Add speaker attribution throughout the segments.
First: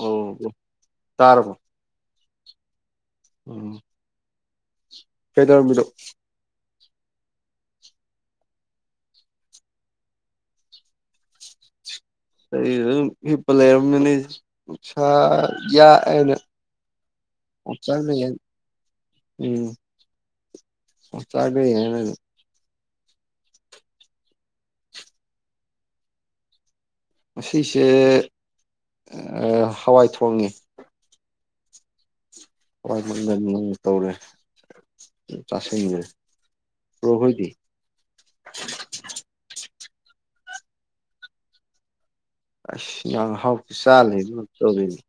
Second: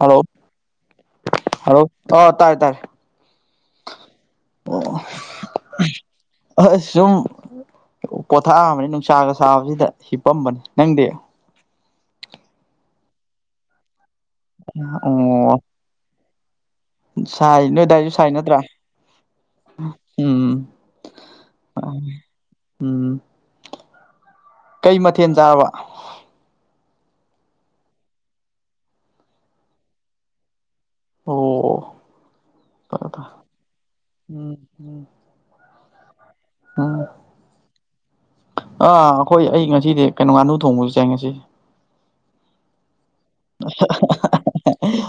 Speaker 1: hello
Speaker 2: ꯇꯥꯔꯕꯣ
Speaker 1: hello ꯑ ꯇꯥꯏ ꯇꯥꯏ
Speaker 2: ꯀꯩꯗꯔꯝꯃꯤꯗꯣ
Speaker 1: ꯑꯁ ꯁꯨꯝ ꯄꯣꯊꯥꯝꯕꯅꯤ ꯅꯨꯡꯁꯥꯒ ꯁꯥꯕꯁꯤꯗ ꯍꯤꯞꯄꯝꯕꯅꯤ ꯅꯪꯗꯤ
Speaker 2: ꯑꯩꯝ ꯍꯤꯄ ꯂꯩꯔꯝꯅꯤꯅꯦ ꯁꯥ
Speaker 1: ꯑꯣ
Speaker 2: ꯌꯥꯑꯦꯅ
Speaker 1: ꯁꯥꯏ ꯅꯣꯏꯗꯥꯏꯁꯨ ꯁꯥꯏ ꯅꯠꯇ꯭ꯔꯥ
Speaker 2: ꯎꯝ
Speaker 1: ꯎꯝ
Speaker 2: ꯃꯗ ꯌꯥꯅ
Speaker 1: ꯎꯝ ꯀꯩ ꯃꯊꯦꯜ ꯆꯥꯔꯕ
Speaker 2: ꯃꯁꯤꯁꯦ ꯍꯋꯥꯏ ꯊꯣꯡꯉ
Speaker 1: ꯑꯣ
Speaker 2: ꯍꯣꯏ
Speaker 1: ꯐꯔꯦ ꯐꯔꯦ
Speaker 2: ꯅꯪꯒ ꯅꯪꯅ ꯇꯧꯔꯦ
Speaker 1: ꯎꯝ ꯎꯝ
Speaker 2: ꯆꯥꯁꯤꯟꯁꯦ
Speaker 1: ꯎꯝ ꯑꯥ ꯑꯩꯈꯣꯏ ꯑꯩ ꯉꯁꯤ ꯁꯤꯗꯤ ꯀꯩꯅꯣ ꯉꯥꯅꯨ ꯊꯣꯡꯕꯁꯨ ꯆꯪꯉꯦ ꯁꯤꯁꯦ
Speaker 2: ꯑꯁ ꯉ ꯍꯥꯎꯇ ꯆꯥꯂ ꯇꯧꯔꯤꯅꯦ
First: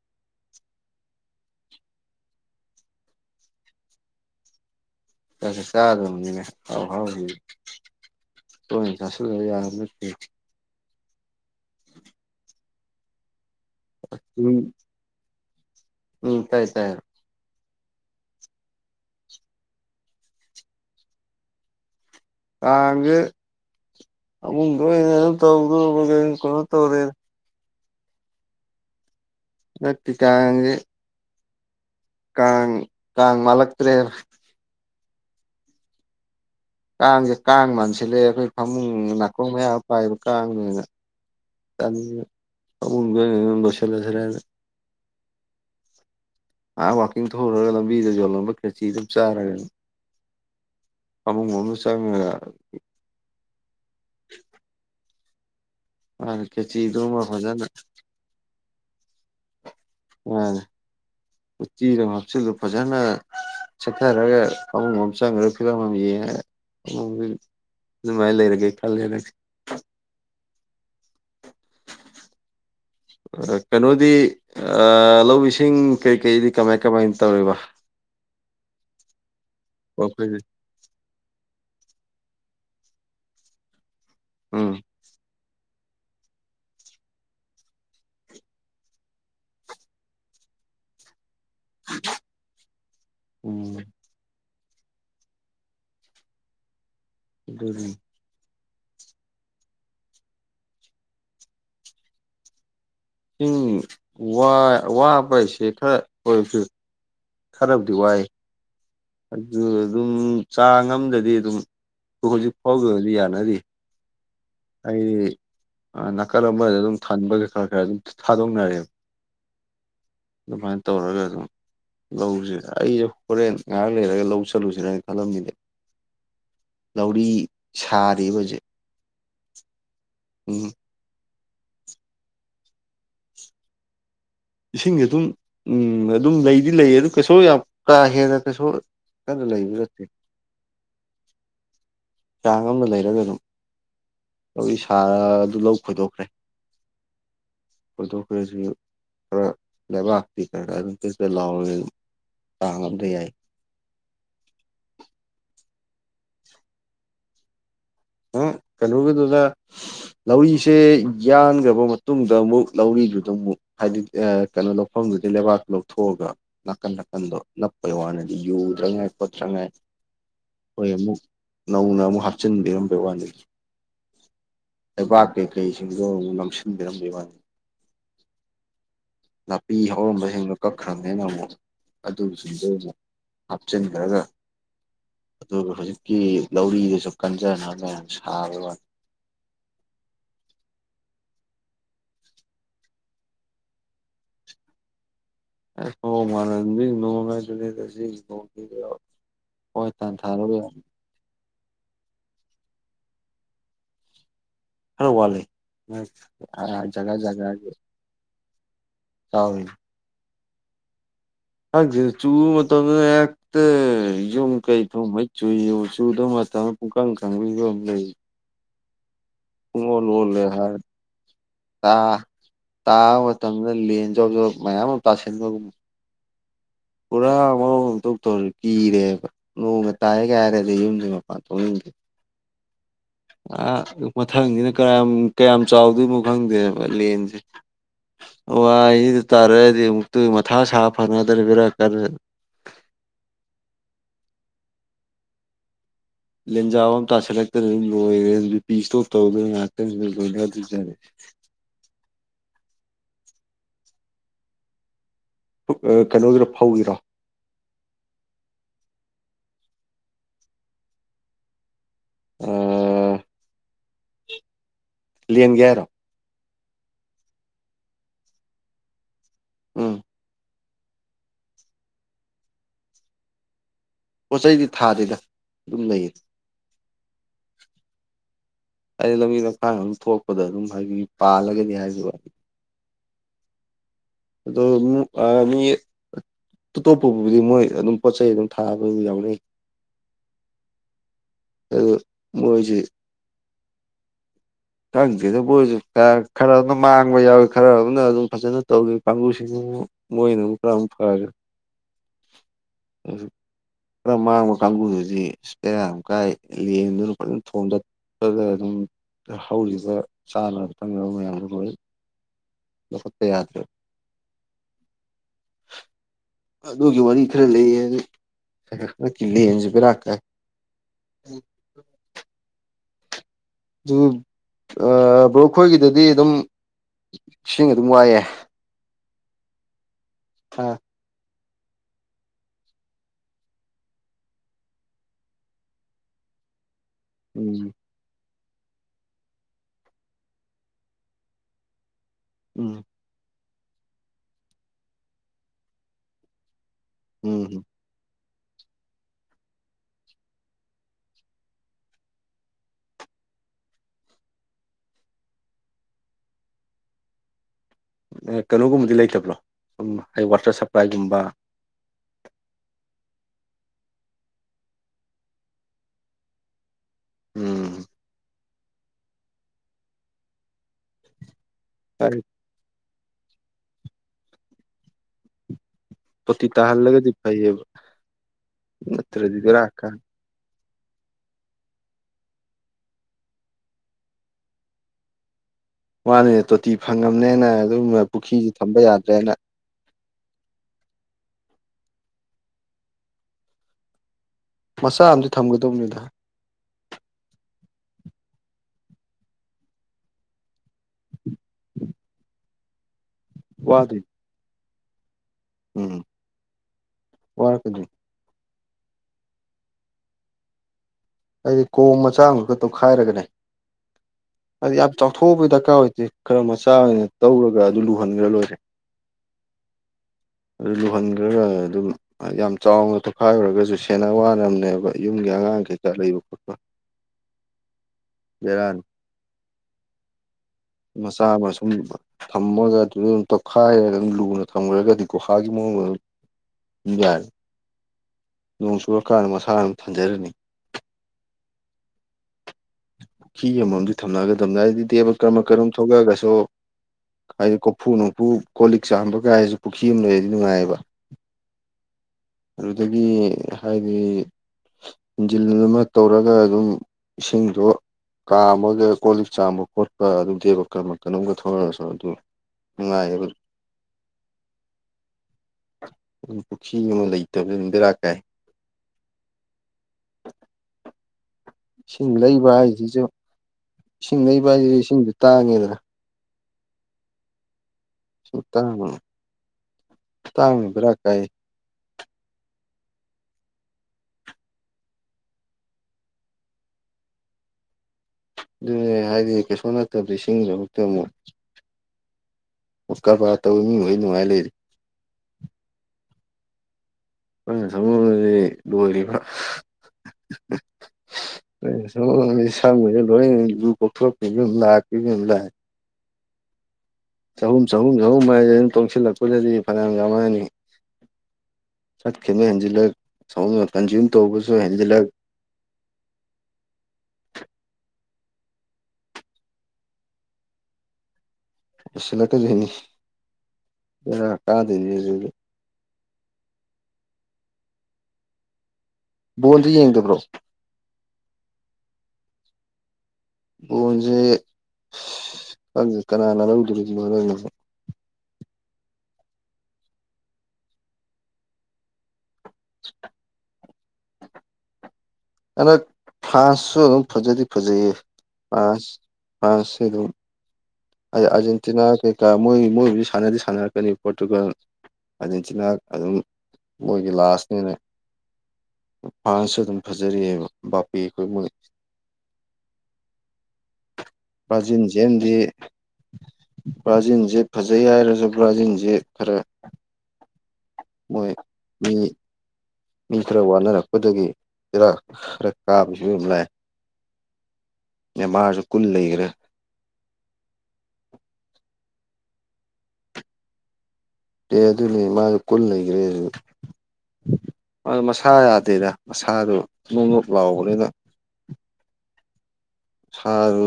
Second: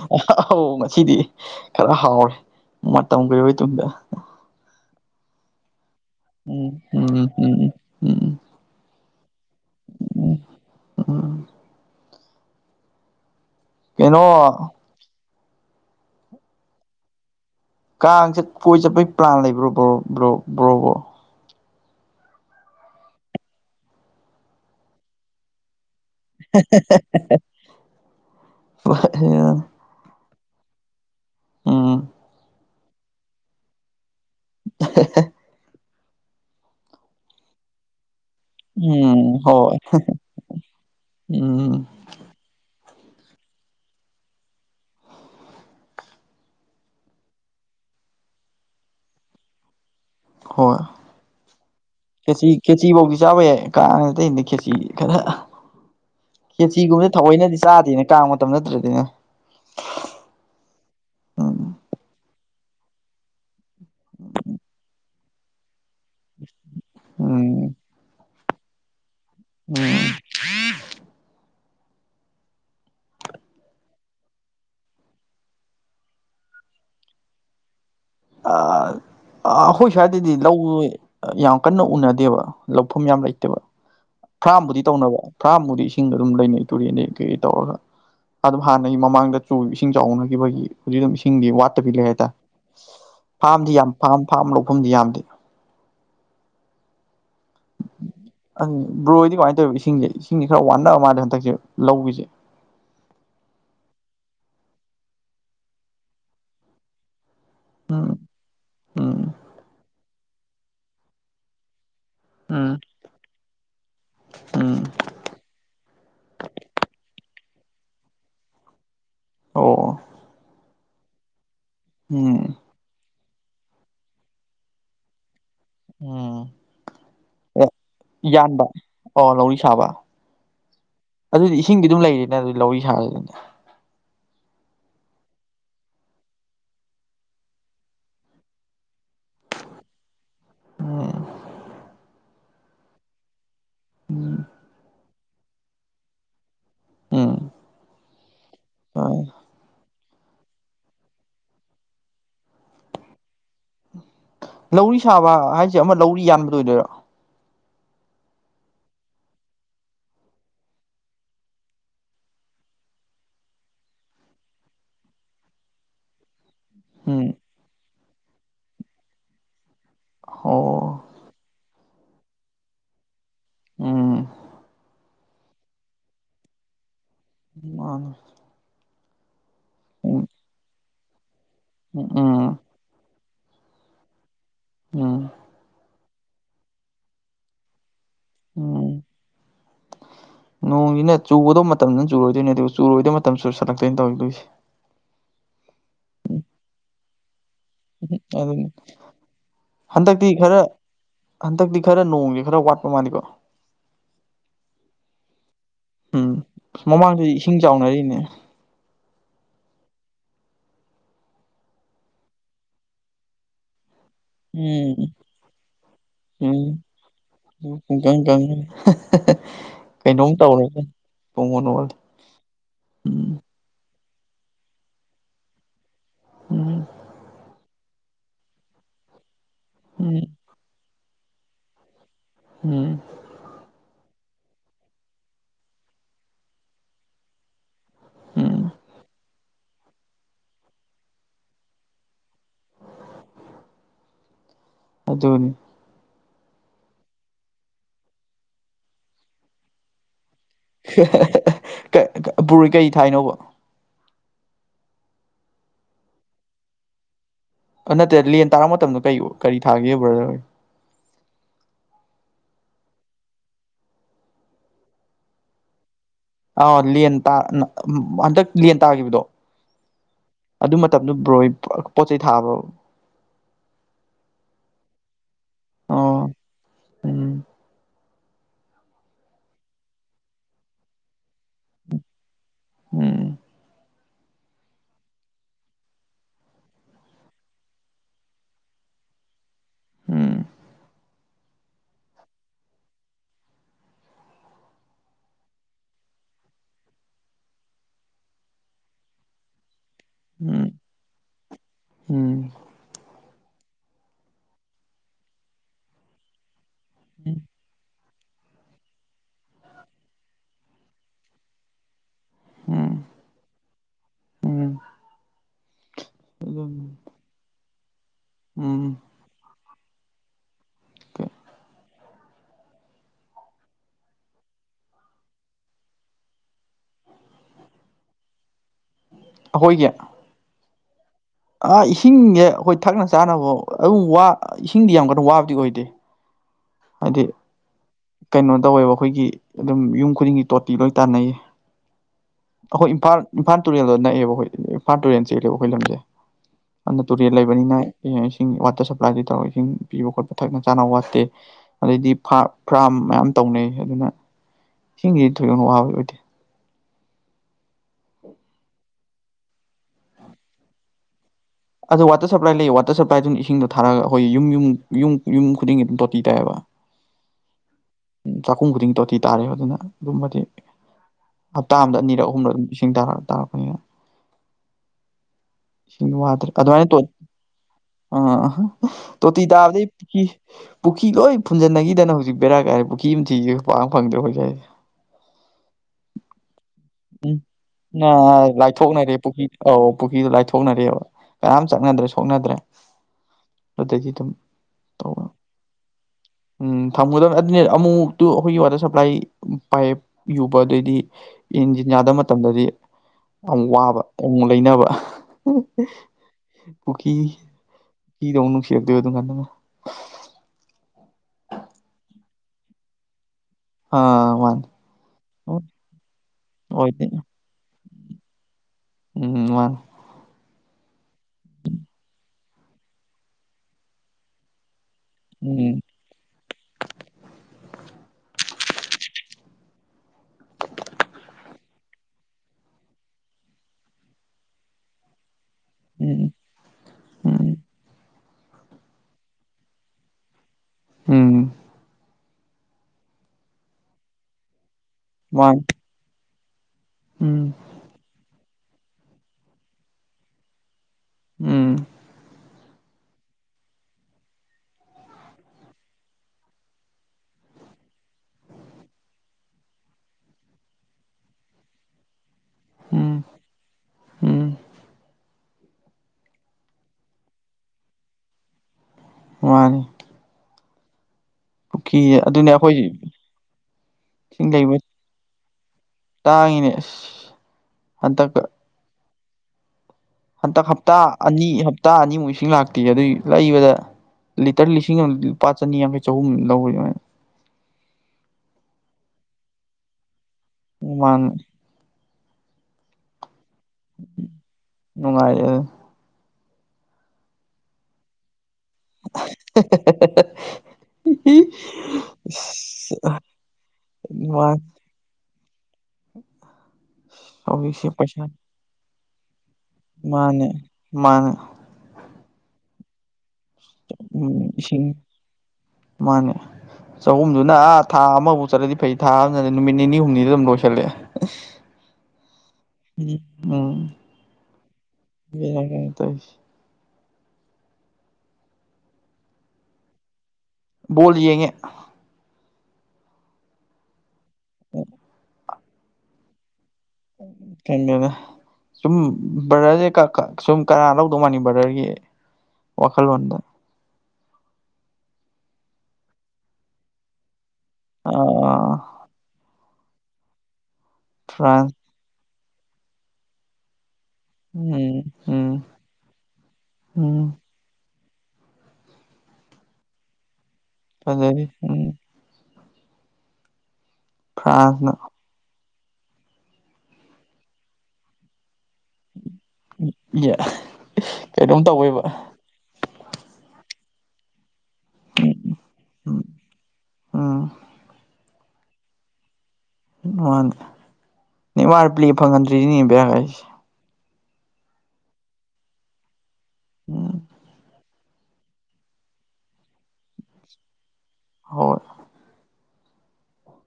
Speaker 1: ꯍ ꯉꯁꯤꯗꯤ ꯈꯔ ꯍꯥꯎꯔꯦ ꯃꯇꯝ ꯀꯨꯏꯔꯕꯒꯤ ꯇꯨꯡꯗ
Speaker 2: ꯁ ꯆꯥ ꯑꯗꯨ
Speaker 1: ꯎꯝ
Speaker 2: ꯍꯥꯎ
Speaker 1: ꯎꯝ ꯎꯝ ꯎꯝ
Speaker 2: ꯍꯥꯎ ꯆꯁꯨ ꯌꯥꯕ ꯅꯠꯇꯦ
Speaker 1: ꯎꯝ ꯎꯝ ꯀꯩꯅꯣ
Speaker 2: ꯃꯤ ꯇ ꯏ ꯇ
Speaker 1: ꯀꯥꯡ ꯆꯠ ꯀꯣꯏ ꯆꯠꯄꯒꯤ ꯄ꯭ꯂꯥꯟ ꯂꯩꯕ꯭ꯔꯣꯕꯣ ꯕ꯭ꯔꯣꯕꯣ
Speaker 2: ꯇꯉ ꯑꯃꯨꯡ ꯇ ꯀ ꯇꯧꯔꯦ
Speaker 1: ꯐ ꯍ
Speaker 2: ꯀꯦ
Speaker 1: ꯑꯣ
Speaker 2: ꯀꯪ ꯀ ꯃꯥꯂꯛꯇ ꯇꯦ
Speaker 1: [inaudible]
Speaker 2: ꯀꯥꯡꯁꯦ ꯀꯥꯡ ꯃꯥꯟꯁꯤꯦ ꯑꯩꯈꯣꯏ ꯐꯃꯨꯡ ꯅꯥꯀꯣꯡ
Speaker 1: ꯍꯣꯏ
Speaker 2: ꯃꯌꯥ ꯄꯥꯏꯕ ꯀꯥꯡꯅꯅ
Speaker 1: ꯎꯝ
Speaker 2: ꯑꯝꯕꯁꯂ ꯁꯔꯔꯦ ꯑꯥ ꯋꯥꯛꯀꯤꯡ ꯊꯔꯒ ꯂꯝꯕꯤꯗ ꯌꯣꯜꯂꯝꯕ ꯈꯦꯆꯤ ꯑꯗꯨꯝ ꯆꯥꯔꯒꯅꯤ
Speaker 1: ꯍ
Speaker 2: ꯆꯪꯉꯒ
Speaker 1: ꯀꯦꯆ ꯀꯦꯆ ꯣꯗꯤ ꯆꯕ ꯌꯥ ꯀꯥꯅꯗ ꯀꯈꯤ ꯆ ꯈꯔ
Speaker 2: ꯃꯥꯅ
Speaker 1: ꯀꯦꯆꯤꯒꯨꯝꯕꯗꯤ
Speaker 2: ꯈꯦꯆꯤꯗꯨꯃ
Speaker 1: ꯊꯑꯣꯏꯅꯗꯤ
Speaker 2: ꯐꯖꯅ
Speaker 1: ꯆꯥꯗꯦꯅ ꯀꯥꯡꯕ ꯃꯇꯝ ꯅꯠꯇ꯭ꯔꯗꯅ
Speaker 2: ꯑ ꯎꯇꯤꯔ ꯍꯥꯞꯆꯤꯜꯂꯣ ꯐꯖꯅ ꯆꯠꯊꯔꯒ ꯐꯃꯨꯡ ꯑꯃ ꯆꯪꯈ꯭ꯔ ꯐꯤꯕꯝ ꯑꯃ ꯌꯦꯡꯉ ꯑꯣ ꯑꯗꯨꯃꯥꯏꯅ ꯂꯩꯔꯒꯦ ꯈꯜꯂꯔꯒꯦ
Speaker 1: ꯎ
Speaker 2: ꯀꯩꯅꯣꯗꯤ ꯂꯧ ꯏꯁꯤꯡ ꯀꯩꯀꯩꯗꯤ ꯀꯃꯥꯏ ꯀꯃꯥꯏꯅ ꯇꯧꯔꯤꯕ
Speaker 1: ꯑꯩꯈꯣꯏ ꯁ꯭ꯋꯥꯏꯗꯗꯤ
Speaker 2: ꯑꯩꯈꯣꯏꯗꯤ
Speaker 1: ꯂꯧ ꯌꯥꯝ ꯀꯟꯅ ꯎꯅꯗꯦꯕ ꯂꯧꯐꯝ ꯌꯥꯝ ꯂꯩꯇꯕ
Speaker 2: ꯎꯝ
Speaker 1: ꯈꯔꯥꯝꯕꯨꯗꯤ ꯇꯧꯅꯕ ꯈꯔꯥꯝꯕꯨꯗꯤ ꯏꯤꯡ ꯑꯗꯨꯝ ꯂꯩꯅꯩ ꯇꯨꯔꯦꯟꯗꯩ ꯀꯩꯀꯩ ꯇꯧꯔꯒ ꯑꯗꯨꯝ ꯍꯥꯟꯅꯒꯤ ꯃꯃꯥꯡꯗ ꯏꯁꯤꯡ ꯆꯥꯎꯅꯈꯤꯕꯒꯤ ꯍꯧꯖꯤꯛ ꯑꯗꯨꯝ ꯏꯁꯤꯡ ꯁꯤꯡꯗꯤ ꯋꯥꯠꯇꯕꯤ ꯂꯩ ꯍꯥꯏꯇꯥꯔꯦ ꯐꯥꯝꯗꯤ
Speaker 2: ꯎꯝ
Speaker 1: ꯌꯥꯝ ꯐꯥꯝ ꯐꯥꯝꯧꯕ ꯃꯐꯝꯗꯤ ꯌꯥꯝꯗꯦ
Speaker 2: [inaudible]
Speaker 1: ꯑꯗꯨ ꯕ꯭ꯔꯣꯏꯗꯤ ꯀꯃꯥꯏꯅ ꯇꯧꯋꯤ ꯏꯁꯤꯡꯁꯦ ꯏꯁꯤꯡꯁꯦ ꯈꯔ ꯋꯥꯅꯕ ꯃꯥꯜꯂꯦ ꯍꯟꯗꯛꯁꯦ ꯂꯧꯒꯤꯁꯦ
Speaker 2: ꯆꯤꯡ ꯋꯥꯕꯁꯦ ꯈꯔ ꯑꯣꯏꯈ ꯈꯔꯕꯨꯗꯤ
Speaker 1: ꯎꯝ
Speaker 2: ꯋꯥꯏ
Speaker 1: ꯎꯝ
Speaker 2: ꯑꯗꯨ ꯑꯗꯨꯝ ꯆꯥ ꯉꯝꯗꯗꯤ ꯑꯗꯨꯝ ꯍꯧꯣꯏꯖꯤ
Speaker 1: ꯎꯝ
Speaker 2: ꯐꯒꯅꯤ ꯌꯥꯅꯔꯤ
Speaker 1: ꯎꯝ
Speaker 2: ꯑꯩ ꯅꯥꯀꯜ ꯑꯃꯕꯗ ꯑꯗꯨꯝ ꯊꯟꯕꯒ ꯈꯔ ꯈꯔ ꯑꯗꯨꯝ ꯊꯥꯗꯣꯛꯅꯔꯦꯕ
Speaker 1: ꯑꯣ
Speaker 2: ꯑꯗꯨꯃꯥꯏꯅ ꯇꯧꯔꯒ ꯑꯗꯨꯝ ꯂꯧꯁꯤ
Speaker 1: ꯎꯝ
Speaker 2: ꯑꯩꯁꯨ ꯍꯣꯔꯦꯟ ꯉꯥꯏꯍꯥꯛ ꯂꯩꯔꯒ ꯂꯧ ꯆꯠꯂꯨꯁꯤꯅꯅ ꯈꯜꯂꯝꯃꯤꯅꯦ
Speaker 1: ꯎꯝ
Speaker 2: ꯂꯧꯔꯤ
Speaker 1: ꯑꯣ
Speaker 2: ꯁꯥꯔꯤꯕ ꯍꯧꯖꯤꯛ
Speaker 1: ꯌꯥꯟꯕ ꯑꯣ ꯂꯧꯔꯤ ꯁꯥꯕ
Speaker 2: ꯎꯝ
Speaker 1: ꯑꯗꯨꯗꯤ ꯏꯁꯤꯡꯗꯤ ꯑꯗꯨꯝ ꯂꯩꯔꯤꯅꯦ ꯑꯗꯨꯗꯤ ꯂꯧꯋ ꯁꯥꯔꯗꯅ
Speaker 2: ꯏꯁꯤꯡ ꯑꯗꯨꯝ ꯑꯗꯨꯝ ꯂꯩꯗꯤ ꯂꯩ ꯑꯗꯨ ꯀꯩꯁꯨ ꯌꯥꯝ ꯀꯥ ꯍꯦꯟꯅ ꯀꯩꯁꯨ ꯀꯗ ꯂꯩꯕꯤ ꯔꯠꯇꯦ
Speaker 1: ꯑ
Speaker 2: ꯆꯥꯡ ꯑꯃ ꯂꯩꯔꯒ ꯑꯗꯨꯝ ꯂꯧ ꯁꯥꯥꯗꯨ ꯂꯧ ꯈꯣꯏꯗꯣꯛꯈ꯭ꯔꯦ
Speaker 1: ꯎꯝ
Speaker 2: ꯄꯊꯣꯛꯈꯁꯤ ꯂꯩꯕꯥꯛꯇꯤ ꯈꯔ ꯑꯗꯨꯝ ꯄꯛꯇ ꯂꯥꯎꯔꯒ ꯇꯥꯡꯝꯗ ꯌꯥꯏ
Speaker 1: ꯂꯧꯔꯤ ꯁꯥꯕ ꯍꯥꯏꯁꯦ ꯑꯃ ꯂꯧꯔꯤ ꯌꯥꯟꯕꯗ ꯑꯣꯏꯗꯣꯏꯔ
Speaker 2: ꯎꯝ ꯀꯂꯒꯤꯗꯨꯗ ꯂꯧꯔꯤꯁꯦ ꯌꯥꯟꯈ꯭ꯔꯕ ꯃꯇꯨꯡꯗ ꯑꯃꯨꯛ ꯂꯧꯔꯤꯗꯨꯗ ꯑꯃꯨꯛ ꯍꯥꯏꯗꯤ ꯀꯩꯅꯣ ꯂꯧꯐꯝ ꯑꯗꯨꯗꯩ ꯂꯩꯕꯥꯛ ꯂꯧꯊꯣꯛꯑꯒ ꯅꯥꯀꯟ
Speaker 1: ꯎꯝ
Speaker 2: ꯅꯥꯀꯟꯗꯣ ꯅꯞꯄꯩ ꯋꯥꯅꯗꯤ ꯌꯨꯗ꯭ꯔꯉꯥꯏ ꯈꯣꯠꯇ꯭ꯔꯉꯥꯏ ꯍꯣꯏ
Speaker 1: ꯑꯣ
Speaker 2: ꯑꯃꯨꯛ ꯅꯧꯅ ꯑꯃꯨꯛ ꯍꯥꯞꯆꯤꯟꯕꯤꯔꯝꯕ ꯋꯥꯅꯤꯗ
Speaker 1: ꯎꯝ
Speaker 2: ꯂꯩꯕꯥꯛ ꯀꯩꯀꯩꯁꯤꯡꯗꯣ ꯑꯃꯨꯛ ꯅꯝꯁꯤꯟꯕꯤꯔꯝꯕꯩ ꯋꯥꯅꯤꯗ
Speaker 1: ꯃꯥꯅꯤ
Speaker 2: ꯅꯥꯄꯤ ꯍꯧꯔꯝꯕꯁꯤꯡꯗꯣ ꯀꯛꯈ꯭ꯔꯝꯅꯤꯅ ꯑꯃꯨꯛ ꯑꯗꯨ
Speaker 1: ꯎꯝ
Speaker 2: ꯁꯤꯡꯗꯨ ꯑꯃꯨꯛ ꯍꯥꯞꯆꯤꯟꯈ꯭ꯔꯒ
Speaker 1: ꯎꯝ
Speaker 2: ꯑꯗꯨꯒ ꯍꯧꯖꯤꯛꯀꯤ ꯂꯧꯔꯤꯗꯨꯁꯨ ꯀꯟꯖꯅ ꯁꯥꯕꯩ ꯋꯥꯅꯤ
Speaker 1: ꯎꯝ ꯅꯣꯡꯁꯤꯅ ꯆꯨꯒꯗꯧ ꯃꯇꯝꯁꯤꯅ ꯆꯨꯔꯣꯏꯗꯣꯏꯅꯤ ꯑꯗꯨꯒ ꯆꯨꯔꯣꯏꯗꯕ ꯃꯇꯝ ꯆꯨꯁꯜꯂꯛꯇꯣꯏꯅꯦ ꯇꯧꯋꯤꯗꯣꯏꯁꯦ
Speaker 2: [unintelligible] ꯅ‌ꯣꯡ ꯍꯥꯏꯁꯤ ꯨ
Speaker 1: ꯑꯗꯨꯅꯤ
Speaker 2: [unintelligible] ꯍꯣꯏ ꯇꯥꯟ
Speaker 1: ꯍꯟꯗꯛꯇꯤ
Speaker 2: ꯊꯥꯔꯨꯕ
Speaker 1: ꯈꯔ
Speaker 2: ꯌꯥꯏ
Speaker 1: ꯍꯟꯗꯛꯇꯤ ꯈꯔ ꯅꯣꯡꯒꯤ ꯈꯔ ꯋꯥꯠꯄ ꯃꯥꯜꯂꯤꯀꯣ
Speaker 2: ꯈꯔ ꯋꯥꯠꯂꯤ
Speaker 1: ꯎꯝ ꯃꯃꯥꯡꯗꯗꯤ ꯏꯁꯤꯡ ꯆꯥꯎꯅꯔꯤꯅꯦ
Speaker 2: ꯆꯥꯎꯏ ꯈꯪꯗ‌ꯦꯗ ꯆꯨꯕ ꯃꯇꯝꯗꯅ ꯍ‌ꯦꯛꯇ ꯌꯨꯝ ꯀꯩ
Speaker 1: ꯎꯝ
Speaker 2: ꯊꯨꯝ ꯍꯩ ꯆꯨꯏ ꯎ ꯆꯨꯗꯕ ꯃꯇꯝꯗ
Speaker 1: ꯎꯝ
Speaker 2: ꯄꯨꯡꯀꯪ ꯀꯪꯕꯤꯕ ꯑꯃ ꯂꯩ
Speaker 1: ꯄꯨꯡꯀꯪ ꯀꯪꯉꯤ
Speaker 2: ꯄꯨꯡꯑꯣꯟ
Speaker 1: ꯀꯩꯅꯣꯝ
Speaker 2: ꯑꯣꯟꯂꯦ ꯍꯥꯏꯔ
Speaker 1: ꯇꯧꯔꯒ ꯄꯨꯡꯑꯣꯟ ꯑꯣꯜꯂꯤ
Speaker 2: ꯇ ꯇꯥꯕ
Speaker 1: ꯎꯝ
Speaker 2: ꯃꯇꯝꯗ ꯂꯦꯟꯖꯣꯕ ꯖꯣꯕ ꯃꯌꯥꯝ ꯑꯃ ꯇꯥꯁꯤꯟꯕꯒꯨꯝ
Speaker 1: ꯎꯝ
Speaker 2: ꯄꯨꯔꯥ ꯃꯥꯑꯣꯡ ꯑꯃ ꯏꯇꯧ ꯇꯧꯔꯤ ꯀꯤꯔ‌ꯦ ꯑꯩꯈ‌ꯣꯏ ꯅꯣꯡꯒ
Speaker 1: ꯎꯝ
Speaker 2: ꯇꯥꯏꯒ ꯍꯥꯏꯔꯗꯤ ꯌꯨꯝ ꯌꯨꯝꯗꯩ ꯃꯄꯥꯟ ꯊ‌ꯣꯛꯅꯤꯡꯗ‌ꯦ
Speaker 1: ꯎꯝ
Speaker 2: [unintelligible] ꯃꯊꯪꯁꯤꯅ ꯀꯌꯥꯝ ꯀꯌꯥꯝ ꯆꯥꯎꯗꯣꯏꯅꯣ ꯈꯪꯗꯦꯕ ꯂꯦꯟꯁꯦ
Speaker 1: ꯎꯝ
Speaker 2: ꯋꯥꯗꯨ ꯇꯥꯔꯗꯤ ꯑꯃꯨꯛꯇꯨ ꯃꯊꯥ ꯁꯥ ꯐꯅꯗ꯭ꯔ ꯕ‌ꯦꯔꯥ ꯀꯥꯅꯅꯤ
Speaker 1: ꯑꯗꯨꯅꯤ
Speaker 2: ꯂꯦꯟꯖꯥꯕ ꯑꯃ ꯇꯥꯁꯜꯂꯛꯇꯅ ꯂꯣꯏꯔꯦ ꯕꯤꯄꯤ ꯁꯇꯣꯛ ꯇꯧꯗꯅ ꯉꯥꯛꯇꯣꯏ ꯂ‌ꯣꯏꯅꯒꯔ‌ꯦ
Speaker 1: ꯄꯨꯔ ꯀꯩ ꯊꯥꯏꯅꯣꯕ
Speaker 2: ꯀꯩꯅꯣꯗꯨꯔ‌ꯣ ꯐꯧꯒꯤꯔꯣ
Speaker 1: ꯑ ꯅꯠꯇꯦ ꯂꯦꯟ ꯇꯥꯔ ꯃꯇꯝꯗ ꯀ ꯀꯔꯤ ꯊꯥꯒꯦ ꯕ꯭ꯔꯗ ꯍꯣꯏ
Speaker 2: ꯑ ꯂꯟꯒꯤ ꯍꯥꯏꯔ‌ꯣ
Speaker 1: ꯑ ꯂ‌ꯦꯟ ꯍꯟꯗꯛ ꯂꯦꯟ ꯇꯥꯈꯤꯕꯗꯣ
Speaker 2: ꯎꯝ
Speaker 1: ꯑꯗꯨ ꯃꯇꯝꯗꯨ ꯕ꯭ꯔꯣꯏ ꯄꯣꯠ ꯆꯩꯩ ꯊꯥꯕ꯭ꯔꯣ
Speaker 2: ꯄꯣꯠ ꯆꯩꯩꯗꯤ ꯊꯥꯗꯦꯗ ꯑꯗꯨꯝ ꯂꯩꯌꯦ
Speaker 1: ꯑꯣ ꯎꯝ
Speaker 2: ꯑꯩ ꯂꯝꯕꯤ ꯂꯝꯈꯥꯡ ꯑꯗꯨ ꯊꯣꯛꯄꯗ ꯑꯗꯨꯝ ꯍꯥꯏꯗꯤ ꯄꯥꯜꯂꯒꯗꯤ ꯍꯥꯏꯕ ꯋꯥꯅꯤ
Speaker 1: ꯎꯝ
Speaker 2: ꯑꯗꯣ ꯃꯨꯛ ꯑ ꯃꯤ ꯇꯣꯞꯇꯣꯞꯄꯕꯨꯗꯤ ꯃꯣꯏ ꯑꯗꯨꯝ ꯄꯣꯠ ꯆꯩ ꯑꯗꯨꯝ ꯊꯥꯕ ꯌꯥꯎꯅꯩ
Speaker 1: ꯎꯝ
Speaker 2: ꯑ ꯃꯣꯏꯁꯤ ꯈꯪꯗꯦꯗꯕꯨ ꯑꯣꯏꯔꯁꯨ ꯈꯔ ꯑꯃꯅ ꯃꯥꯡꯕ ꯌꯥꯎꯏꯤ ꯈꯔ ꯑꯃꯅ ꯑꯗꯨꯝ ꯐꯖꯅ ꯇꯧꯏ ꯀꯥꯡꯕꯨꯁꯤꯡ ꯃꯣꯏꯅ ꯑꯃꯨꯛ
Speaker 1: ꯎꯝ
Speaker 2: ꯈꯔ ꯑꯃ ꯐꯔꯦ
Speaker 1: ꯎꯝ
Speaker 2: ꯈꯔ ꯃꯥꯡꯕ ꯀꯥꯡꯕꯨꯗꯨꯗꯤ ꯏꯁ ꯕ‌ꯦꯔꯥ ꯌꯥꯝ ꯀꯥꯏ ꯂꯦꯡꯗꯨꯅ ꯐꯖꯅ ꯊꯣꯝꯂꯠ ꯈꯗ ꯑꯗꯨꯝ ꯍꯧꯔꯤꯕ ꯆꯥꯅꯕ ꯊꯛꯅꯕ ꯃꯌꯥꯝꯗꯨ ꯂ‌ꯣꯏ
Speaker 1: ꯎꯝ
Speaker 2: ꯂꯧꯈꯠꯄ ꯌꯥꯗ꯭ꯔ‌ꯦꯕ
Speaker 1: ꯎꯝ ꯎꯝ
Speaker 2: ꯑꯗꯨꯒꯤ ꯋꯥꯔꯤ ꯈꯔ ꯂꯩꯌꯦ
Speaker 1: ꯎꯝ
Speaker 2: ꯍꯟꯗꯛꯀꯤ ꯂꯦꯟꯁꯤ ꯈꯔ ꯕ‌ꯦꯔꯥ ꯀꯥꯏ ꯎꯝ ꯑꯗꯨꯝ ꯕ꯭ꯔꯣꯛꯈꯣꯏꯒꯤꯗꯗꯤ ꯑꯗꯨꯝ ꯏꯁꯤꯡ ꯑꯗꯨꯝ ꯋꯥꯏꯌ‌ꯦ
Speaker 1: ꯑꯩꯈꯣꯏꯒꯤ
Speaker 2: ꯑꯥ
Speaker 1: ꯑꯥ ꯏꯁꯤꯡꯁꯦ ꯑꯩꯈꯣꯏ ꯊꯛꯅ ꯆꯥꯅꯕ ꯑꯗꯨꯝ ꯏꯁꯤꯡꯗꯤ ꯌꯥꯝ ꯀꯟꯅ ꯋꯥꯕꯗꯤ ꯑꯣꯏꯗꯦ ꯍꯥꯏꯗꯤ
Speaker 2: ꯎꯝ
Speaker 1: ꯀꯩꯅꯣ ꯇꯧꯋꯦꯕ ꯑꯩꯈꯣꯏꯒꯤ ꯑꯗꯨꯝ ꯌꯨꯝ ꯈꯨꯗꯤꯡꯒꯤ ꯇꯣꯇꯤ ꯂꯣꯏ ꯇꯥꯟꯅꯩꯌꯦ
Speaker 2: ꯎꯝ
Speaker 1: ꯑꯩꯈꯣꯏ ꯏꯝꯐꯥꯜ ꯏꯝꯐꯥꯜ ꯇꯨꯔꯦꯜꯗ ꯅꯛꯑꯦꯕ ꯑꯩꯈꯣꯏ ꯏꯝꯐꯥꯜ ꯇꯨꯔꯦꯜ ꯆꯦꯂꯦꯕ ꯑꯩꯈꯣꯏ ꯂꯝꯁꯦ ꯑꯗꯨꯅ ꯇꯨꯔꯦꯜ
Speaker 2: ꯎꯝ
Speaker 1: ꯂꯩꯕꯅꯤꯅ ꯏꯁꯤꯡ ꯋꯥꯇꯔ ꯁꯄ꯭ꯂꯥꯏꯗꯤ ꯇꯧꯔꯒ ꯏꯁꯤꯡ ꯄꯤꯕ ꯈꯣꯠꯄ ꯊꯛꯅ ꯆꯥꯅ ꯋꯥꯠꯇꯦ ꯑꯗꯩꯗꯤ ꯐꯥꯝ ꯃꯌꯥꯝ ꯇꯧꯅꯩ ꯑꯗꯨꯅ ꯏꯁꯤꯡꯁꯤ ꯊꯣꯏꯗꯣꯛꯅ ꯋꯥꯕꯗꯤ ꯑꯣꯏꯗꯦ
Speaker 2: ꯀꯩꯅꯣꯒꯨꯝꯕꯗꯤ ꯂꯩꯇꯕ꯭ꯔꯣ ꯁꯨꯝ ꯍꯥꯏꯗꯤ ꯋꯥꯇꯔ ꯁꯄ꯭ꯂꯥꯏꯒꯨꯝꯕ
Speaker 1: ꯑꯗꯣ ꯋꯥꯇꯔ ꯁꯄ꯭ꯂꯥꯏ ꯂꯩ ꯋꯥꯇꯔ ꯁꯄ꯭ꯂꯥꯏꯗꯨ ꯑꯗꯨꯝ ꯏꯁꯤꯡꯗꯣ ꯊꯥꯔꯒ ꯑꯩꯈꯣꯏ ꯌꯨꯝ ꯌꯨꯝ ꯌꯨꯝ ꯌꯨꯝ ꯈꯨꯗꯤꯡꯒꯤ ꯑꯗꯨꯝ ꯇꯣꯤ ꯇꯥꯏꯌꯦꯕ
Speaker 2: ꯎꯝ
Speaker 1: ꯆꯥꯛꯈꯨꯝ ꯈꯨꯗꯤꯡ ꯇꯣꯇꯤ ꯇꯥꯔꯦ ꯑꯗꯨꯅ ꯑꯗꯨꯃꯗꯤ ꯍꯞꯇꯥ ꯑꯃꯗ ꯑꯅꯤꯔꯛ ꯑꯍꯨꯝꯂ ꯑꯗꯨꯝ ꯏꯁꯤꯡ ꯇꯥꯔ ꯇꯥꯔꯛꯄꯅꯤꯅ
Speaker 2: ꯇꯣꯇꯤ
Speaker 1: ꯋꯥꯗ꯭ꯔꯦ ꯑꯗꯨꯃꯥꯏꯅ
Speaker 2: ꯇꯥꯍꯜꯂꯒꯗꯤ ꯐꯩꯌꯦꯕ
Speaker 1: ꯑ
Speaker 2: ꯅꯠꯇ꯭ꯔꯗꯤ
Speaker 1: ꯇꯣꯇ
Speaker 2: ꯕꯦꯔꯥ
Speaker 1: ꯇꯥꯕꯗꯤ
Speaker 2: ꯀꯥꯟ
Speaker 1: ꯄꯨ꯭ꯔꯤ ꯂꯣꯏ ꯐꯨꯟꯖꯟꯅꯈꯤꯗꯅ ꯍꯧꯖꯤꯛ ꯕꯦꯔꯥ ꯀꯥꯏ ꯄꯨꯈ꯭ꯔꯤ ꯑꯃ ꯊꯤꯁꯤꯦꯁꯨ ꯄꯥ ꯐꯪꯗ꯭ꯔꯦ ꯑꯩꯣꯏ ꯀꯁꯦ
Speaker 2: ꯃꯥꯅꯤꯅ ꯇꯣꯇꯤ ꯐꯪꯉꯝꯅꯦꯅ ꯑꯗꯨꯒꯨꯝꯕ
Speaker 1: ꯅ
Speaker 2: ꯄꯨꯈ꯭ꯔꯤꯁꯤ ꯊꯝꯕ
Speaker 1: ꯂꯥꯏꯊꯣꯛꯅꯔꯦ
Speaker 2: ꯌꯥꯗ꯭ꯔꯦꯅ
Speaker 1: ꯄꯨꯈ꯭ꯔꯤ ꯑꯧ ꯄꯨꯈ꯭ꯔꯤꯗꯣ ꯂꯥꯏꯊꯣꯛꯅꯔꯤꯑꯕ ꯀꯌꯥꯝꯝ ꯆꯠꯅꯗ꯭ꯔꯦ ꯁꯣꯛꯅꯗ꯭ꯔꯦ ꯑꯗꯨꯗꯗꯤ ꯑꯗꯨꯝ
Speaker 2: ꯃꯆꯥ
Speaker 1: ꯇꯧꯕ
Speaker 2: ꯑꯝꯇ ꯊꯝꯒꯗꯧꯕꯅꯤꯗ
Speaker 1: ꯎꯝ ꯊꯝꯒꯗꯕꯅꯤ ꯑꯗꯨꯅꯦ ꯑꯃꯨꯛꯇꯨ ꯑꯩꯈꯣꯏꯒꯤ ꯋꯥꯇꯔ ꯁꯄ꯭ꯂꯥꯏ ꯄꯥꯏꯞ ꯌꯨꯕ ꯑꯗꯩꯗꯤ ꯏꯟꯖꯤꯟ ꯌꯥꯗꯕ ꯃꯇꯝꯗꯗꯤ ꯌꯥꯝ ꯋꯥꯕ
Speaker 2: ꯋꯥꯗꯣꯏꯅꯤ
Speaker 1: ꯎ ꯂꯩꯅꯕ
Speaker 2: ꯎꯝ ꯋꯥꯔꯛꯀꯗꯣꯏꯅꯤ
Speaker 1: ꯀꯀꯤꯗꯧꯅ ꯀꯗ ꯑꯣ ꯑꯗꯨꯣ ꯀꯥꯟꯗ
Speaker 2: ꯑꯩꯗꯤ ꯀꯣ ꯃꯆꯥꯗꯨ ꯈ ꯇꯧꯈꯥꯏꯔꯒꯅꯦ
Speaker 1: ꯑꯥ ꯃꯥꯅꯦ
Speaker 2: ꯍꯥꯏꯗꯤ ꯌꯥꯝ ꯆꯥꯎꯊꯣꯛꯕ
Speaker 1: ꯍꯣꯏ
Speaker 2: ꯗꯔꯀꯥꯔ ꯑꯣꯏꯗꯦ ꯈꯔ ꯃꯆꯥ
Speaker 1: ꯑꯣꯏꯗꯤ
Speaker 2: ꯑꯣꯏꯅ ꯇꯧꯔꯒ ꯑꯗꯨ ꯂꯨ ꯭ꯔꯂꯣꯦ
Speaker 1: ꯎꯝ ꯋꯥ
Speaker 2: ꯑꯗꯨ ꯂꯨꯍꯟꯈ꯭ꯔꯒ ꯑꯗꯨꯝ ꯌꯥꯝ ꯆꯥꯎꯅ ꯇꯣꯈꯥꯏꯔꯨꯔꯒꯁꯨ ꯁꯦꯟꯅ ꯋꯥꯅꯕꯅꯦꯕ ꯌꯨꯝꯒꯤ ꯑꯉꯥꯡ
Speaker 1: ꯎꯝ
Speaker 2: ꯦꯔꯟ ꯃꯆꯥ ꯑꯃ ꯁꯨꯝ ꯊꯝꯃꯒ ꯑꯗꯨꯗ ꯑꯗꯨꯝ ꯇꯣꯈꯥꯏꯔꯒ ꯑꯗꯨꯝ ꯂꯨꯅ ꯊꯝꯈ꯭ꯔꯒꯗꯤꯀꯣ ꯐꯥꯒꯤꯃꯣ
Speaker 1: ꯎꯝ
Speaker 2: ꯏꯔ
Speaker 1: ꯎꯝ
Speaker 2: ꯅꯣꯡ ꯆꯨꯔꯀꯥꯟꯗ ꯃꯁꯥꯅꯝ ꯊꯟꯖꯔꯅꯤ
Speaker 1: ꯎꯝ
Speaker 2: ꯐꯤ ꯑꯃꯃꯝꯗꯨ ꯊꯝꯂꯛꯑꯒ ꯊꯝꯅꯗꯤ ꯗꯦꯕ ꯀꯔꯝꯕ
Speaker 1: ꯃꯥꯅꯤ
Speaker 2: ꯀꯔꯝ ꯊꯣꯛꯂꯛꯑꯒꯁꯨ
Speaker 1: ꯎꯝ
Speaker 2: ꯍꯥꯏꯗꯤ ꯀꯣꯐꯨ ꯅꯨꯡꯐꯨ ꯀꯣꯜ ꯂꯤꯛ ꯆꯥꯝꯕ ꯀꯥꯏꯔꯁꯨ ꯄꯨꯈ꯭ꯔꯤ ꯑꯃ ꯂꯩꯔꯗꯤ ꯅꯨꯡꯉꯥꯏꯑꯕ
Speaker 1: ꯎꯝ
Speaker 2: ꯑꯗꯨꯗꯒꯤ ꯍꯥꯏꯗꯤ ꯏꯟꯖꯤꯟ ꯑꯃ ꯇꯧꯔꯒ ꯑꯗꯨꯝ ꯏꯁꯤꯡꯗꯣ ꯀꯥ ꯑꯃꯒ ꯀꯣ ꯂꯤꯛ ꯆꯥꯝꯕ ꯈꯣꯠꯄ ꯑꯗꯨꯗꯦꯕ ꯀꯔ ꯀꯔꯣꯝꯒ ꯊꯔꯑꯁꯨ ꯑꯗꯨ
Speaker 1: ꯎꯝ
Speaker 2: ꯅꯨꯡꯉꯥꯏꯕ
Speaker 1: ꯎꯝ
Speaker 2: ꯄꯨꯅ ꯂꯩ ꯗꯤꯔꯀꯦ
Speaker 1: ꯃꯥꯅꯤ ꯄꯨ꯭ꯔꯤ
Speaker 2: ꯏꯁꯤꯡ
Speaker 1: ꯑꯗꯨꯅꯦ
Speaker 2: ꯂꯩꯕ
Speaker 1: ꯑꯩꯈꯣꯏꯁꯤ
Speaker 2: ꯍꯥꯏꯁꯤꯁꯨ ꯏꯁꯤꯡ ꯂꯩꯩꯕ ꯍꯥꯏꯁꯤꯗꯤ ꯏꯁꯤꯡꯁꯨ ꯇꯥꯡꯉꯦꯗꯅ
Speaker 1: ꯇꯥꯏꯅꯦꯁ
Speaker 2: ꯁꯇ
Speaker 1: ꯍꯟꯗꯛ ꯍꯞꯇꯥ ꯑꯅꯤ ꯍꯞꯇꯥ ꯑꯅꯤꯃꯨꯛ ꯏꯁꯤꯡ ꯂꯥꯛꯇꯦ ꯑꯗꯨꯏ ꯂꯩꯕꯗ ꯂꯤꯇꯔ ꯂꯤꯁꯤꯡ ꯑꯃ ꯂꯨꯄꯥ ꯆꯅꯤ ꯌꯥꯡꯈꯩ ꯆꯍꯨꯝ ꯂꯧꯗꯅꯦ
Speaker 2: ꯍꯥꯏꯗꯤꯦ ꯁꯅꯥ ꯇ ꯁꯤꯁꯤꯡꯖꯛꯇ ꯑꯃꯣ
Speaker 1: ꯃꯥꯟ
Speaker 2: ꯎꯨꯠꯀꯔꯕꯥꯔ ꯇꯧꯕ ꯃꯤ ꯍ ꯅꯨꯡꯉꯥꯏ ꯂꯩꯔꯤ
Speaker 1: ꯅꯨꯡꯉꯥꯏꯔꯦ
Speaker 2: ꯆꯃꯕꯗꯤ ꯗꯃ ꯁ ꯂꯣꯏ ꯌ ꯀ ꯀꯖꯤꯝ ꯂꯥꯛ ꯀꯖꯤꯝ ꯂ
Speaker 1: ꯑ
Speaker 2: ꯆꯍꯨꯝ ꯆꯍꯨꯝ ꯆꯍꯨꯝ ꯍꯥꯏꯗ ꯑꯩꯅ ꯇꯣꯡꯁꯤꯜꯂꯛꯄꯗꯗꯤ ꯐꯅꯌꯥꯝꯒ ꯃꯥꯅꯤ
Speaker 1: ꯃꯥꯅꯦ ꯃꯥꯅꯦ
Speaker 2: ꯆꯠ ꯈꯦꯠꯅꯩ ꯍꯦꯟꯖꯤꯜꯂꯒ
Speaker 1: ꯎꯝ ꯏꯁꯤꯡ ꯃꯥꯅꯦ ꯆꯍꯨꯝꯗꯨꯅ ꯑꯥ ꯊꯥ ꯑꯃ ꯑꯣ ꯆꯠꯂꯗꯤ ꯐꯩ ꯊꯥꯕꯗꯅ ꯅꯨꯃꯤꯠ ꯅꯤꯅꯤ ꯍꯨꯝꯅꯤꯗ ꯑꯗꯨꯝ ꯂꯣꯏꯁꯤꯜꯂꯦ
Speaker 2: ꯂꯣꯏꯁꯤꯜꯂꯛꯀꯗꯣꯏꯅꯤ
Speaker 1: ꯎ
Speaker 2: ꯕꯦꯔꯥ ꯀꯥꯗꯣꯏꯅꯤ ꯑꯗꯨꯗꯤ
Speaker 1: ꯁꯇꯩꯏꯁ
Speaker 2: ꯕꯣꯟꯗꯤ ꯌꯦꯡꯗꯕ꯭ꯔꯣ
Speaker 1: ꯣꯜꯦꯒꯦ
Speaker 2: ꯄꯨꯖꯦ
Speaker 1: ꯑ
Speaker 2: ꯑꯗꯨꯦ ꯀꯅꯥ ꯅꯥꯟꯗꯅꯤ
Speaker 1: ꯊꯗ ꯁꯨꯝ ꯕꯔꯗꯔꯁꯦ ꯁꯨꯝ ꯀꯅꯥ ꯂꯧꯗꯧ ꯃꯥꯅꯤ ꯕꯔꯗꯔꯒꯤ ꯋꯥꯀꯜ ꯋꯥꯟꯗ
Speaker 2: ꯑꯗ ꯐꯥꯁꯁꯨ ꯑꯗꯨꯝ ꯐꯖꯗꯤ ꯐꯖꯩꯌꯦ ꯃꯥꯥꯁ
Speaker 1: ꯑꯥ
Speaker 2: ꯃꯥꯥꯁꯁꯦ ꯑꯗꯨꯝ ꯑꯗ
Speaker 1: ꯐ꯭ꯔꯥꯟꯁ
Speaker 2: ꯑꯥꯔꯖꯦꯟꯇꯤꯅꯥ ꯀꯩꯀꯥ ꯃꯣꯏ ꯃꯣꯏꯕꯨꯗꯤ ꯁꯥꯟꯅꯗꯤ ꯁꯥꯟꯅꯔꯛꯀꯅꯤꯕ ꯄꯣꯇꯨꯀꯜ
Speaker 1: ꯎꯝ ꯎꯝ
Speaker 2: ꯑꯗꯨꯤꯟꯆꯤꯟꯅꯥꯥꯛ ꯑꯗꯨꯝ ꯃꯣꯏꯒꯤ
Speaker 1: ꯎꯝ
Speaker 2: ꯂꯥꯁꯅꯤꯅ ꯐꯥꯟꯁꯁꯨ ꯑꯗꯨꯝ ꯐꯖꯔꯤꯑꯕ ꯕꯥꯄꯤ ꯑꯩꯈꯣꯏ ꯃꯣꯏ
Speaker 1: ꯐꯖꯔꯤ ꯎꯝ ꯐ꯭ꯔꯥꯟꯁꯅ
Speaker 2: ꯕ꯭ꯔꯥꯖꯤꯜꯁꯗꯤ ꯕ꯭ꯔꯥꯖꯤꯜꯁꯦ ꯐꯖꯩ ꯍꯥꯏꯔꯁꯨ ꯕ꯭ꯔꯥꯖꯤꯜ ꯌꯦ ꯈꯔ
Speaker 1: ꯌꯦ
Speaker 2: ꯃꯣꯏ
Speaker 1: ꯀꯩꯅꯣꯝ
Speaker 2: ꯃꯤ
Speaker 1: ꯇꯧꯋꯦꯕ
Speaker 2: ꯃꯤ ꯈꯔ ꯋꯥꯅꯔꯛꯄꯗꯒꯤ ꯂꯣ ꯀꯥ
Speaker 1: ꯎꯝ
Speaker 2: ꯂꯩꯥꯏ
Speaker 1: ꯎꯝ
Speaker 2: ꯌꯥꯝ ꯃꯥꯁꯨ ꯀꯨꯜ ꯂꯩꯈ꯭ꯔꯦ
Speaker 1: ꯋꯥꯗ ꯃꯥꯔ ꯄꯂꯤ ꯐꯪꯒꯟ ꯇꯔꯤ ꯄ ꯀꯥꯏꯁꯤ
Speaker 2: ꯑꯦ ꯑꯗꯨ ꯂꯩ ꯃꯥꯁꯨ ꯀꯨꯜ ꯂꯩꯈ꯭ꯔꯦꯁꯨ
Speaker 1: ꯎꯝ
Speaker 2: ꯑ ꯃꯁꯥ ꯌꯥꯗꯦꯗ ꯃꯁꯥꯗꯨ ꯅꯣꯂꯞ ꯂꯥꯎꯕꯅꯤ ꯑꯗ
Speaker 1: ꯍꯣꯏ
Speaker 2: ꯁꯥꯔ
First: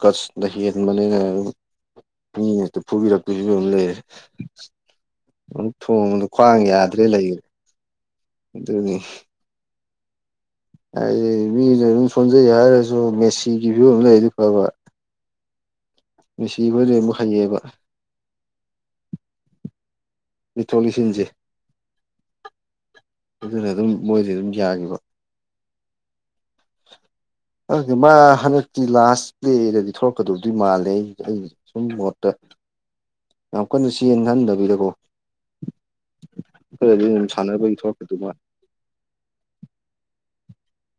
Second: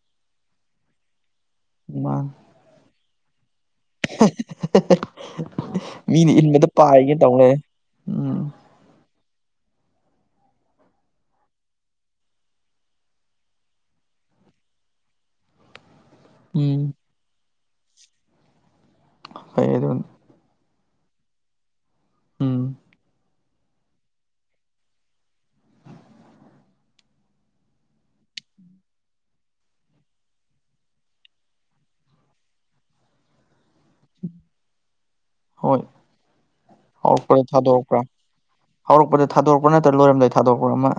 Speaker 2: ꯀꯁꯅ ꯍꯦꯟꯕꯅꯤꯅ
Speaker 1: ꯃꯥꯅꯦ
Speaker 2: ꯃꯤ ꯐꯨꯕꯤꯔꯛꯛꯇ ꯕ ꯑꯃ ꯂꯩꯔꯦ ꯊꯣꯡꯕꯗ
Speaker 1: ꯃꯤꯅ
Speaker 2: ꯈ꯭ꯋꯥꯡ
Speaker 1: ꯏꯟꯕꯗ
Speaker 2: ꯌꯥꯗ꯭ꯔꯦ
Speaker 1: ꯄꯥꯏꯒꯦ ꯇꯧ
Speaker 2: ꯂꯩꯈ꯭ꯔꯦ
Speaker 1: ꯂꯩꯔꯦ ꯎꯝ
Speaker 2: ꯑꯗꯨꯗꯅꯦꯅꯤ ꯍꯥꯏꯗꯤ ꯃꯤꯅ ꯑꯗꯨꯝ ꯁꯣꯟꯖꯩ ꯍꯥꯏꯔꯁꯨ ꯃꯦꯁꯤꯒꯤ ꯐꯤꯕꯝ ꯂꯩꯗꯤ ꯐꯕ
Speaker 1: ꯎꯝ
Speaker 2: ꯅꯨꯡꯁꯤꯕꯗꯤ ꯑꯃꯨꯛ ꯍꯩꯌꯦꯑꯕ
Speaker 1: ꯑꯗꯅꯤ
Speaker 2: ꯄꯇ꯭ꯔꯣꯜꯁꯤꯟꯁꯦ
Speaker 1: ꯎꯝ
Speaker 2: ꯑꯗꯨꯅ ꯑꯗꯨꯝ ꯃꯣꯏꯗꯤ ꯑꯗꯨꯝ ꯌꯥꯈꯤꯕ [inaudible] ꯑꯗꯨꯗꯤ ꯃꯥ ꯍꯟꯗꯛꯇꯤ ꯂꯥꯁ ꯄ꯭ꯂꯦꯗꯗꯤ ꯊꯣꯛꯂꯛꯀꯗꯕꯗꯤ ꯃꯥꯜꯂꯦ ꯑꯩ ꯑꯩ ꯁꯨꯝ ꯃꯣꯠꯇ ꯌꯥꯝ ꯀꯟꯅ ꯆꯟ ꯍꯟꯗꯕꯤꯗꯀꯣ
Speaker 1: ꯍꯣꯏ ꯍꯧꯔꯛꯄꯗ
Speaker 2: ꯁꯥꯟꯅꯕꯒꯤ
Speaker 1: ꯊꯥꯗꯣꯔꯛꯄ꯭ꯔꯥ
Speaker 2: ꯊꯣꯛꯂꯛꯀꯗꯧ ꯃꯥꯜꯂꯦ
Speaker 1: ꯍꯧꯔꯛꯄꯗ ꯊꯥꯗꯣꯔꯛꯄ꯭ꯔꯥ ꯅꯠꯇ ꯂꯣꯏꯔꯝ ꯂꯩ ꯊꯥꯗꯣꯛꯄ ꯑꯃ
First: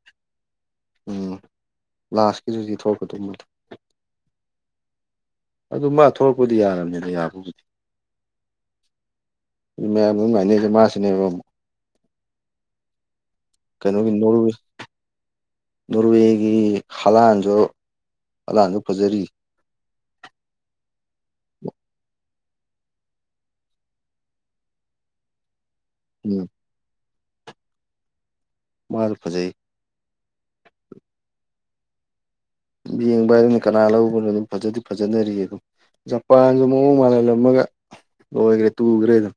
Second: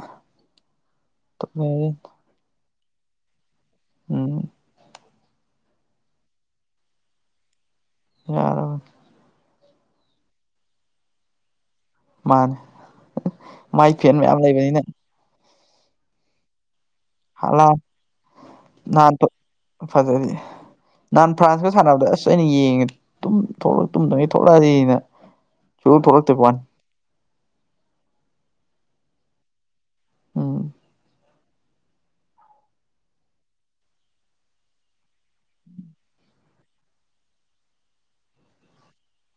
Speaker 2: ꯎꯝ
Speaker 1: ꯇꯧꯅꯔꯤ
Speaker 2: ꯂꯥꯁꯀꯤꯗꯨꯗꯤ ꯊꯣꯛꯀꯗ ꯃꯗ
Speaker 1: ꯎꯝ
Speaker 2: ꯑꯗꯨ ꯃꯥ ꯊꯣꯛꯂꯛꯄꯗꯤ ꯌꯥꯔꯕꯅꯤꯗ ꯌꯥꯕꯕꯨꯗꯤ
Speaker 1: ꯣ
Speaker 2: ꯃꯌꯥꯝ ꯑꯗꯨꯝ ꯉꯥꯏꯅꯦꯗꯦ ꯃꯥꯁꯤꯅꯦꯕ ꯑꯃꯨꯛ
Speaker 1: ꯃꯥꯅꯦ ꯃꯥꯏ
Speaker 2: ꯀꯩꯅꯣꯒꯤ
Speaker 1: ꯐꯦꯟ ꯃꯌꯥꯝ
Speaker 2: ꯅꯣꯔꯋꯦ
Speaker 1: ꯂꯩꯕꯅꯤꯅ
Speaker 2: ꯅꯣꯔꯋꯦꯒꯤ ꯍꯂꯥꯟꯁꯨ
Speaker 1: ꯍꯂꯥꯟ
Speaker 2: ꯑꯂꯥꯟꯁꯨ
Speaker 1: ꯅꯍꯥꯟ
Speaker 2: ꯐꯖꯔꯤ
Speaker 1: ꯐꯖꯔꯤ ꯅꯍꯥꯟ ꯐ꯭ꯔꯥꯟꯁꯀ ꯁꯥꯟꯅꯕꯗ ꯑꯁ ꯑꯩꯅ ꯌꯦꯡꯉꯦ ꯇꯨꯝ ꯇꯨꯝꯗꯉꯩ ꯊꯣꯛꯂꯛꯑꯁꯤꯅ ꯆ ꯊꯔꯛꯦ
Speaker 2: ꯎꯝ
Speaker 1: ꯄꯥꯟ
Speaker 2: ꯃꯥꯜ ꯐꯖꯩ
Speaker 1: ꯑ
Speaker 2: ꯌꯦꯡꯕ ꯍꯥꯏꯗꯅ ꯀꯅꯥ ꯂꯧꯕꯅꯣ ꯑꯗꯨꯝ ꯐꯖꯗꯤ ꯐꯖꯅꯔꯤꯌꯦ ꯑꯗꯨꯝ ꯖꯄꯥꯟꯁꯨ ꯃꯑꯣꯡ ꯃꯥꯂꯂꯝꯃꯒ ꯑꯣꯏ ꯑꯣꯏꯈ꯭ꯔꯦ ꯇꯨꯒ꯭ꯔꯦꯗ